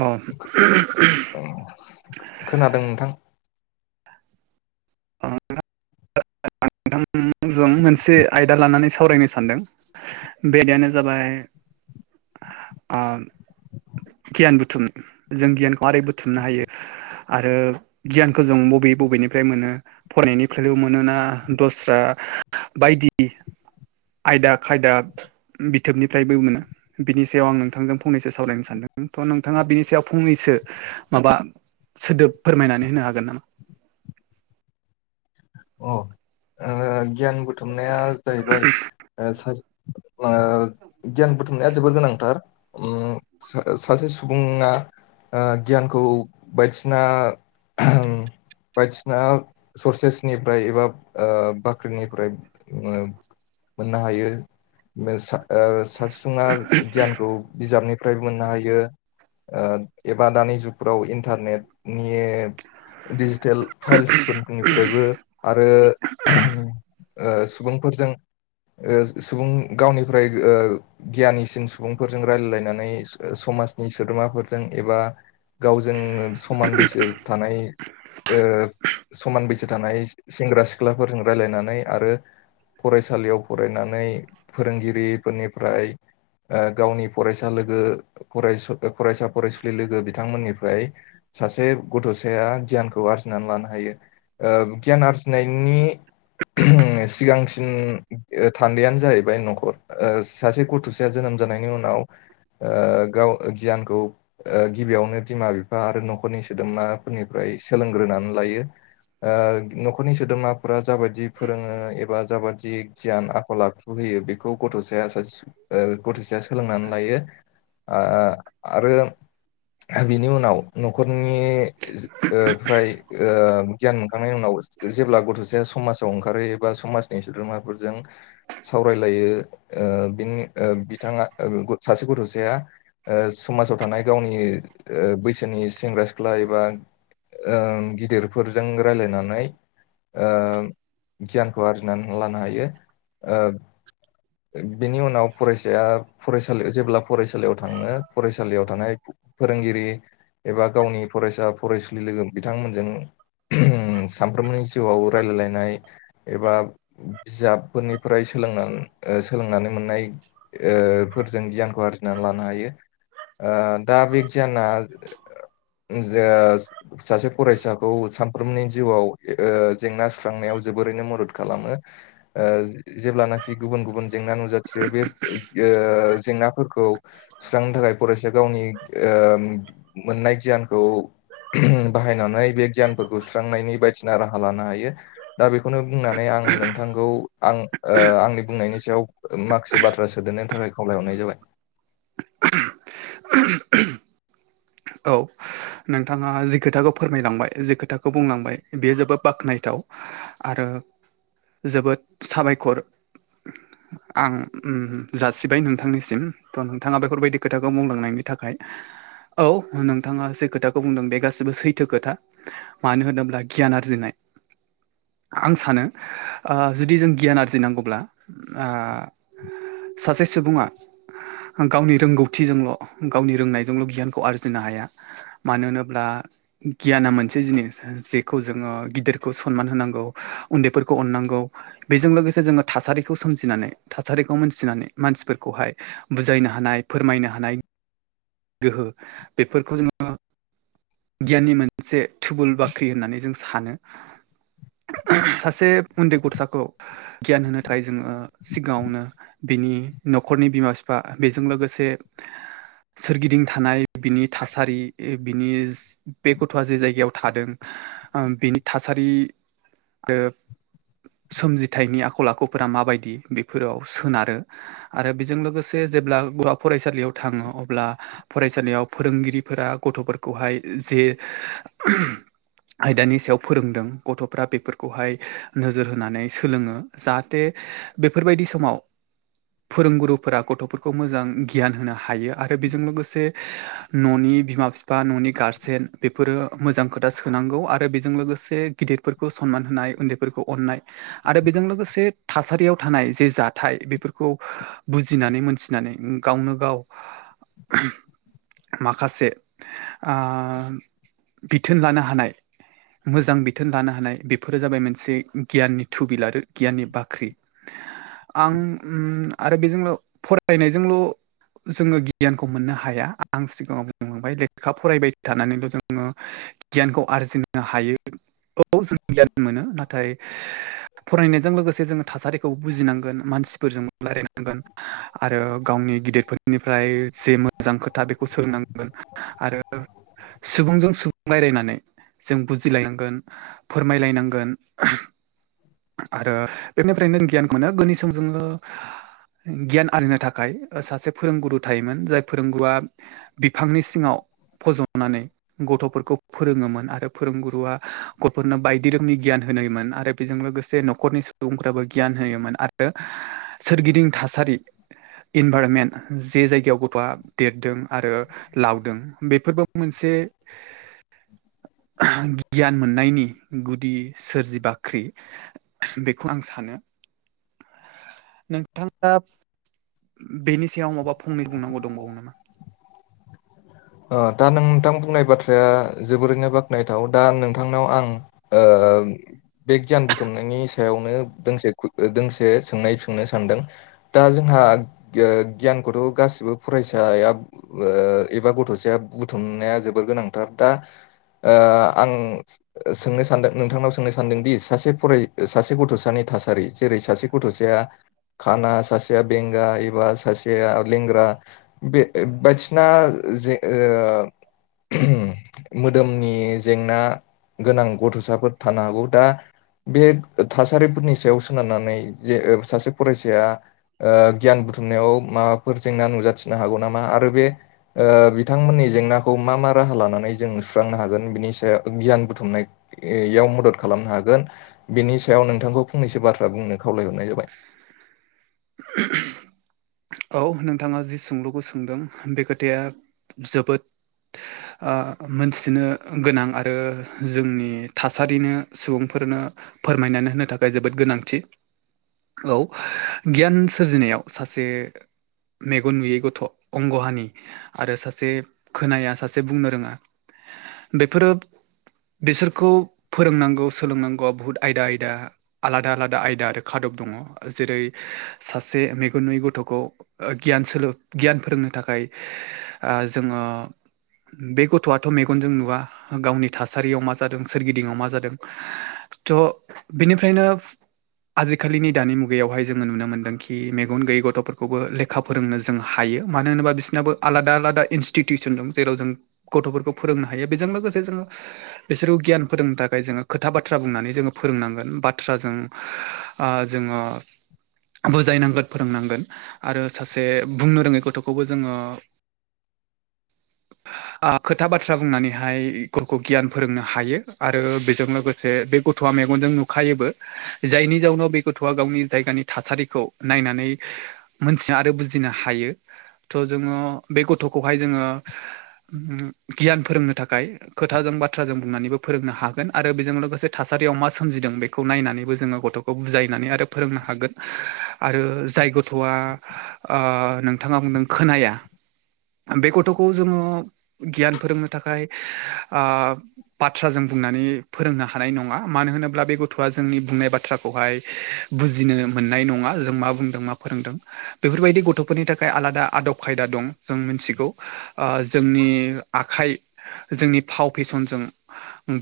अ [unintelligible] खोनादों नोंथां। [unintelligible] [unintelligible] मोनसे आयदा लानानै सावरायनो सानदों। बे आयदायानो जाबाय ओ गियान बुथुम। आरो गियानखौ जों बबे बबेनिफ्राय मोनो फरायनायनिफ्रायल मोनोना दस्रा बायदि आयदा खायदा बिथोबनिफ्रायबो मोनो। बिनि सायाव आं नोंथांजों फंनैसो सावरायनो सानदों थ नोंथाङा बिनि सायाव फंनैसो माबा सोदोब फोरमायनानै होनो हागोन नामा? अ ओ-गियान बुथुमनाया जाहैबाय ओ-सास ओ-गियान बुथुमनाया जोबोर गोनांथार। उम सा सासे सुबुङा। ओ गियानखौ बायदिसिना आहुम बायदिसिना सर्सेसनिफ्राय एबा ओ-बाख्रिनिफ्राय ओ मोननो हायो सा ओ सासे सुबुङा गियानखौ। बिजाबनिफ्रायबो मोननो हायो। ओ एबा दानि जुगफ्राव इन्टारनेटनि डिजिटेल फाइल्सफोरनिफ्रायबो आरो ओ सुबुंफोरजों ओ सुबुं गावनिफ्राय ओ गियानिसिन सुबुंफोरजों रायलायलायनानै स समाजनि सोद्रोमाफोरजों एबा गावजों समान बैसो थानाय ओ समान बैसो थानाय सेंग्रा सिख्लाफोरजों रायलायनानै आरो फरायसालियाव फरायनानै फोरोंगिरिफोरनिफ्राय ओ गावनि फरायसा लोगो फरायस [unintelligible] फरायसा फरायसुलि लोगो बिथांमोननिफ्राय सासे गथ'साया गियानखौ आरजिनानै लानो हायो ओ गियान आरजिनायनि सिगांसिन ओ थान्दैयानो जाहैबाय न'खर ओ सासे गथ'साया जोनोम जानायनि उनाव ओ गाव गियानखौ ओ गिबियावनो बिमा बिफा आरो न'खरनि सोदोमाफोरनिफ्राय सोलोंग्रोनानै लायो ओ न'खरनि सोद्रोमाफोरा जाबादि फोरोङो एबा जाबादि गियान आखल आख खौ होयो बेखौ गथ'साया सासे [unintelligible] ओ गथ'साया सोलोंनानै लायो आ आ आरो बिनि उनाव न'खरनि ओ फ्राय ओ गियान मोनखांनायनि उनाव जेब्ला गथ'साया समाजाव ओंखारो एबा समाजनि सोद्रोमाफोरजों सावरायलायो ओ बिनि ओ बिथाङा ओ ग [unintelligible] सासे गथ'साया ओ समाजाव थानाय गावनि ओ बैसोनि सेंग्रा सिख्ला एबा ओ गिदिरफोरजों रायलायनानै ओ गियानखौ आरजिनानै लानो हायो ओ बिनि उनाव फरायसाया फरायसालियाव जेब्ला फरायसालियाव थाङो फरायसालियाव थानाय फोरोंगिरि एबा गावनि फरायसा फरायसुलि लोगो बिथांमोनजों सान फ्रोमनि जिउआव रायलायलायनाय एबा बिजाबफोरनिफ्राय सोलोंनानै ओ सोलोंनानै मोननाय ओ फोरजों गियानखौ आरजिनानै लानो हायो ओ दा बे गियाना [unintelligible] सासे फरायसाखौ सानफ्रोमनि जिउआव ओ जेंना सुस्रांनायाव जोबोरैनो मदद खालामो ओ जेब्लानाखि गुबुन गुबुन जेंना नुजाथियो बे ओ जेंनाफोरखौ सुस्रांनो थाखाय फरायसाया गावनि ओ मोननाय गियानखौ बाहायनानै बे गियानफोरखौ सुस्रांनायनि बायदिसिना राहा लानो हायो दा बेखौनो बुंनानै आं नोंथांखौ आं ओ आंनि बुंनायनि सायाव माखासे बाथ्रा सोदेरनायनि थाखाय खावलायहरनाय जाबाय [inaudible] औ नोंथाङा जि खोथाखौ फोरमायलांबाय जि खोथाखौ बुंलांबाय बेयो जोबोद बाख्नायथाव आरो जोबोद साबायखर आं उ जासिबाय नोंथांनिसिम थ' नोंथाङा बेफोरबायदि खोथाखौ बुंलांनायनि थाखाय औ नोंथाङा जे खोथाखौ बुंदों बे गासिबो सैथो खोथा मानो होनोब्ला गियान आरजिनाय आं सानो ओ जुदि जों गियान आरजिनांगौब्ला आ सासे सुबुङा गावनि रोंगौथिजोंल' गावनि रोंनायजोंल' गियानखौ आरजिनो हाया मानो होनोब्ला गियाना मोनसे जिनिस जेखौ जोङो गिदिरखौ सनमान होनांगौ उन्दैफोरखौ अननांगौ बेजों लोगोसे जोङो थासारिखौ सोमजिनानै थासारिखौ मोनथिनानै मानसिफोरखौहाय बुजायनो हानाय फोरमायनो हानाय गोहो बेफोरखौ जोङो गियाननि मोनसे थुबुल बाख्रि होननानै जों सानो। सासे उन्दै गथ'साखौ गियान होनो थाखाय जोङो ओ- सिगाङावनो बिनि न'खरनि बिमा बिफा बेजों लोगोसे सोरगिदिं थानाय बिनि थासारि बिनि बे गथ'आ जे जायगायाव थादों बिनि थासारि ओ- सोमजिथाइनि आखल आखुफोरा माबायदि बेफोराव सोनारो आरो बेजों लोगोसे जेब्ला गुवा फरायसालियाव थाङो अब्ला फरायसालियाव फोरोंगिरिफोरा गथ'फोरखौहाय जे आयदानि सायाव फोरोंदों गथ'फ्रा बेफोरखौहाय नोजोर होनानै सोलोङो जाहाथे बेफोरबायदि समाव फोरोंगुरुफोरा गथ'फोरखौ मोजां गियान होनो हायो आरो बेजों लोगोसे न'नि बिमा बिफा न'नि गारजेन बेफोरो मोजां खोथा सोनांगौ आरो बेजों लोगोसे गिदिरफोरखौ सनमान होनाय उन्दैफोरखौ अननाय आरो बेजों लोगोसे थासारियाव थानाय जे जाथाय बेफोरखौ बुजिनानै मोनथिनानै गावनो गाव माखासे ओ बिथोन लानो हानाय मोजां बिथोन लानो हानाय बेफोरो जाबाय मोनसे गियाननि थुबिल आरो गियाननि बाख्रि आं ओम आरो बेजोंल' फरायनायजोंल' जोङो गियानखौ मोननो हाया आं सिगाङाव बुंनोहांबाय लेखा फरायबाय थानानैल' जोङो गियानखौ आरजिनो हायो औ जों गियान मोनो नाथाय फरायनायजों लोगोसे जोङो थासारिखौ बुजिनांगोन मानसिफोरजों रायलायनांगोन। आरो गावनि गिदिरफोरनिफ्राय जे मोजां खोथा बेखौ सोलोंनांगोन आरो सुबुंजों सुबुं रायजलायनानै जों बुजिलायनांगोन। फोरमायलायनांगोन। आरो बेनिफ्राय नों गियानखौनो [unintelligible] समजों गियान आरजिनो थाखाय ओ-सासे फोरोंगुरु थायोमोन जाय फोरोंगुआ बिफांनि सिङाव फजनानै गथ'फोरखौ फोरोङोमोन आरो फोरोंगुरुआ गथ'फोरनो बायदि रोखोमनि गियान होनायोमोन आरो बेजों लोगो जे न'खरनि सुबुंफ्राबो गियान होयोमोन आरो सोरगिदिं थासारि इनभारमेन्ट जे जायगायाव गथ'आ देरदों आरो लावदों बेफोरबो मोनसे गियान मोननायनि गुदि सोरजिबाख्रि। बेखौ आं सानो। नोंथाङा बेनि सायाव माबा फंनै बुंनांगौ दंबावो नामा? ओ-दा नोंथां बुंनाय बाथ्राया जोबोरैनो बाख्नायथाव दा नोंथांनाव आं ओ बे गियान बुथुमनायनि सायावनो दोंसे दोंसे सोंनाय सोंनो सानदों। दा जोंहा गि-गियानखौथ' गासिबो फरायसाया ओ-एबा गथ'सेया बुथुमनाया जोबोर गोनांथार दा ओ आं सोंनो सानदों नोंथांनाव सोंनो सानदोंदि सासे फराय सासे गथ'सानि थासारि जेरै सासे गथ'सेया खाना सासेया बेंगा एबा सासेया लेंग्रा बे बे-बायदि सिना जे ओ- [unintelligible] मोदोमनि जेंना गोनां गथ'साफोर थानो हागौ दा। बे थासारिफोरनि सायाव सोनारनानै जे ओ-सासे फरायसाया ओ गियान बुथुमनायाव माबाफोर जेंना नुजाथिनो हागौ नामा आरो बे ओ बिथांमोननि जेंनाखौ मा मा राहा लानानै जों सुस्रांनो हागोन बिनि सा-सायाव गियान बुथुमनाय याव मदद खालामनो हागोन बेनि सायाव नोंथांखौ फंनैसो बाथ्रा बुंनो खावलायहरनाय जाबाय। [unintelligible] औ नोंथाङा जि सोंलुखौ सोंदों बे खोथाया जोबोद ओ मोनथिनो गोनां आरो जोंनि थासारिनो सुबुंफोरनो फोरमायनानै होनो थाखाय जोबोद गोनांथि। औ गियान सोरजिनायाव सासे मेगन नुयै गथ' अंग हानि आरो सासे खोनाया सासे बुंनो रोङा बेफोरो बिसोरखौ फोरोंनांगौ सोलोंनांगौआ बहुत आयदा आयदा। आलादा आलादा आयदा आरो खादब दङ जेरै सासे मेगन नुयै गथ'खौ ओ गियान सोलों गियान फोरोंनो थाखाय ओ जोङो बे गथ'आथ' मेगनजों नुवा गावनि थासारियाव मा जादों सोरगिदिङाव मा जादों। थ' बिनिफ्रायनो आजिखालिनि दानि मुगायावहाय जोङो नुनो मोनदोंखि मेगन गैयै गथ'फोर खौबो लेखा फोरोंनो जों हायो मानो होनोबा बिसिनाबो आलादा आलादा इनस्टिटिउसन दं जेराव जों गथ'फोरखौ फोरोंनो हायो बेजों लोगोसे जोङो बिसोरखौ गियान फोरोंनो थाखाय जोङो खोथा बाथ्रा बुंनानै जोङो फोरोंनांगोन बाथ्राजों ओ जोङो बुजायनांगोन फोरोंनांगोन। आरो सासे बुंनो रोङै गथ'खौबो जोङो ओ खोथा बाथ्रा बुंनानैहाय गरखौ गियान फोरोंनो हायो आरो बेजों लोगोसे जे बे गथ'आ मेगनजों नुखायोबो। जायनि जाउनाव बे गथ'आ गावनि जायगानि थासारिखौ नायनानै मोनथिनो आरो बुजिनो हायो थह जोङो बे गथ'खौहाय जोङो गियान फोरोंनो थाखाय खोथाजों बाथ्राजों बुंनानैबो फोरोंनो हागोन आरो बेजों लोगोसे थासारियाव मा सोमजिदों बेखौ नायनानैबो जोङो गथ' बुजायनानै आरो फोरोंनो हागोन आरो जाय ग थ'आ आ नोंथाङा बुंदों खोनाया। बे गथ'खौ जोङो गियान फोरोंनो थाखाय ओ बाथ्रा जों बुंनानै फोरोंनो हानाय नङा मानो होनोब्ला बे गथ'आ जोंनि बुंनाय बाथ्राखौहाय बुजिनो मोननाय नङा जों मा बुंदों मा फोरोंदों बेफोरबायदि गथ'फोरनि थाखाय आलादा आदब खायदा दं जों मिथिगौ। ओ जोंनि आखाइ जोंनि फाव फेसनजों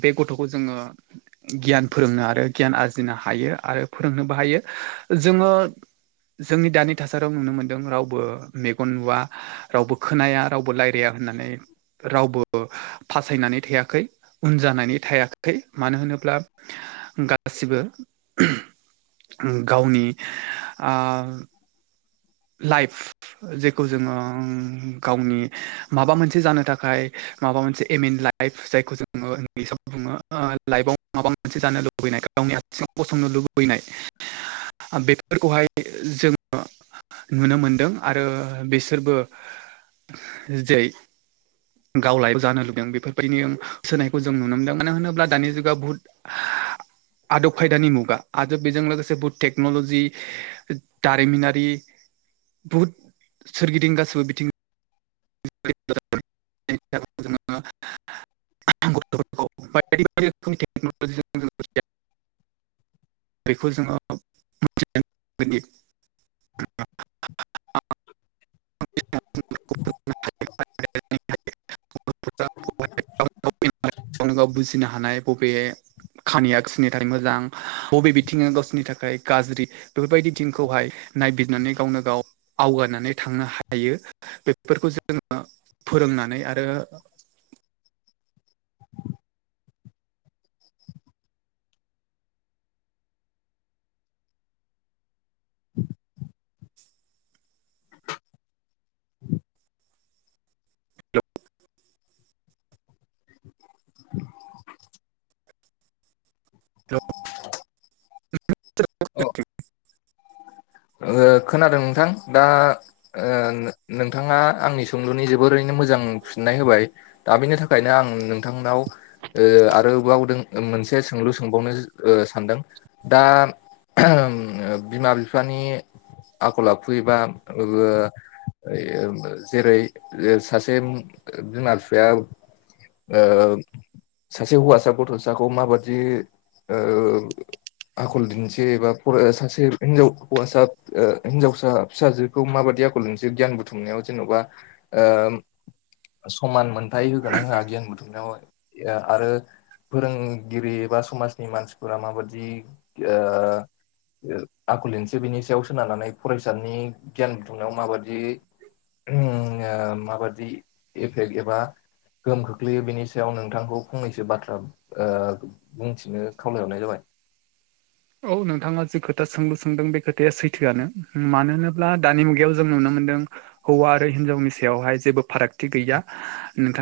बे गथ'खौ जोङो गियान फोरोंनो आरो गियान आरजिनो हायो आरो फोरोंनोबो हायो जोङो जोंनि दानि थासारियाव नुनो मोन्दों रावबो मेगन नुवा रावबो खोनाया रावबो लाइ गैया होननानै रावबो [unintelligible] फासायनानै थायाखै उन जानानै थायाखै मानो होनोब्ला गासिबो गावनि ओ [inaudible] लाइफ जेखौ जोङो गावनि माबा मोनसे जानो थाखाय माबा मोनसे एम इन लाइप। लाइफ जायखौ जोङो इंलिसाव बुङो ओ लाइफआव माबा मोनसे जानो लुबैनाय। गावनि आथिङाव गसंनो लुबैनाय बेफोरखौहाय जोङो नुनो मोनदों आरो बिसोरबो जै गावलाय जानो लुबैदों बेफोरबायदि सोनायखौ जों नुनो मोन्दों मानो होनोब्ला दानि जुगाव बुहुत आदब खायदानि मुगा आदब बिजों लोगोसे बहुत टेक्नलजि दारिमिनारि बहुत सोरगिदिं गासिबो बिथिं [unintelligible] [unintelligible] बेखौ जोङो [unintelligible] [unintelligible] [unintelligible] गावनो गाव बुजिनो हानाय बबे खामानिया सोरनि थाखाय मोजां बबे बिथिङा गावसोरनि थाखाय गाज्रि बेफोरबायदि थिमखौहाय नायबिजिरनानै गावनो गाव आवगायनानै थांनो हायो। बेफोरखौ जोङो फोरोंनानै आरो [inaudible] [unintelligible] अ खोनादों नोंथां दा नोंथाङा आंनि सोंलुनि जोबोरैनो मोजां फिननाय होबाय। दा बिनि थाखायनो आं नोंथांनाव आरोबाव मोनसे सोंलु सोंबावनो सानदों। दा बिमा बिफानि आखल आखु एबा ओ जेरै सासे बिमा बिफाया ओ सासे हौवासा गथ'साखौ माबादि ओ आखल दिन्थि एबा फर सासे हिनजाव हौवासा हिन्जावसा फिसाजोखौ माबादि आखल दिन्थियो गियान बुथुमनायाव जेन'बा समान मोनथाय होगोना होआ गियान बुथुमनायाव आरो फोरोंगिरि बा समाजनि मानसिफोरा माबादि ओ आखल दिन्थियो बिनि सायाव सोनारनानै फरायसानि गियान बुथुमनायाव माबादि माबादि एफेक्ट एबा गोहोम खोख्लैयो बेनि सायाव नोंथांखौ फंनैसो बाथ्रा ओ बुंथिनो खावलायहरनाय जाबाय। औ नोंथाङा जि खोथा सोंलु सोंदों बे खोथाया सैथोआनो मानो होनोब्ला दानि मुगायाव जों नुनो मोनदों हौवा आरो हिनजावनि सायावहाय जेबो फारागथि गैया नोंथां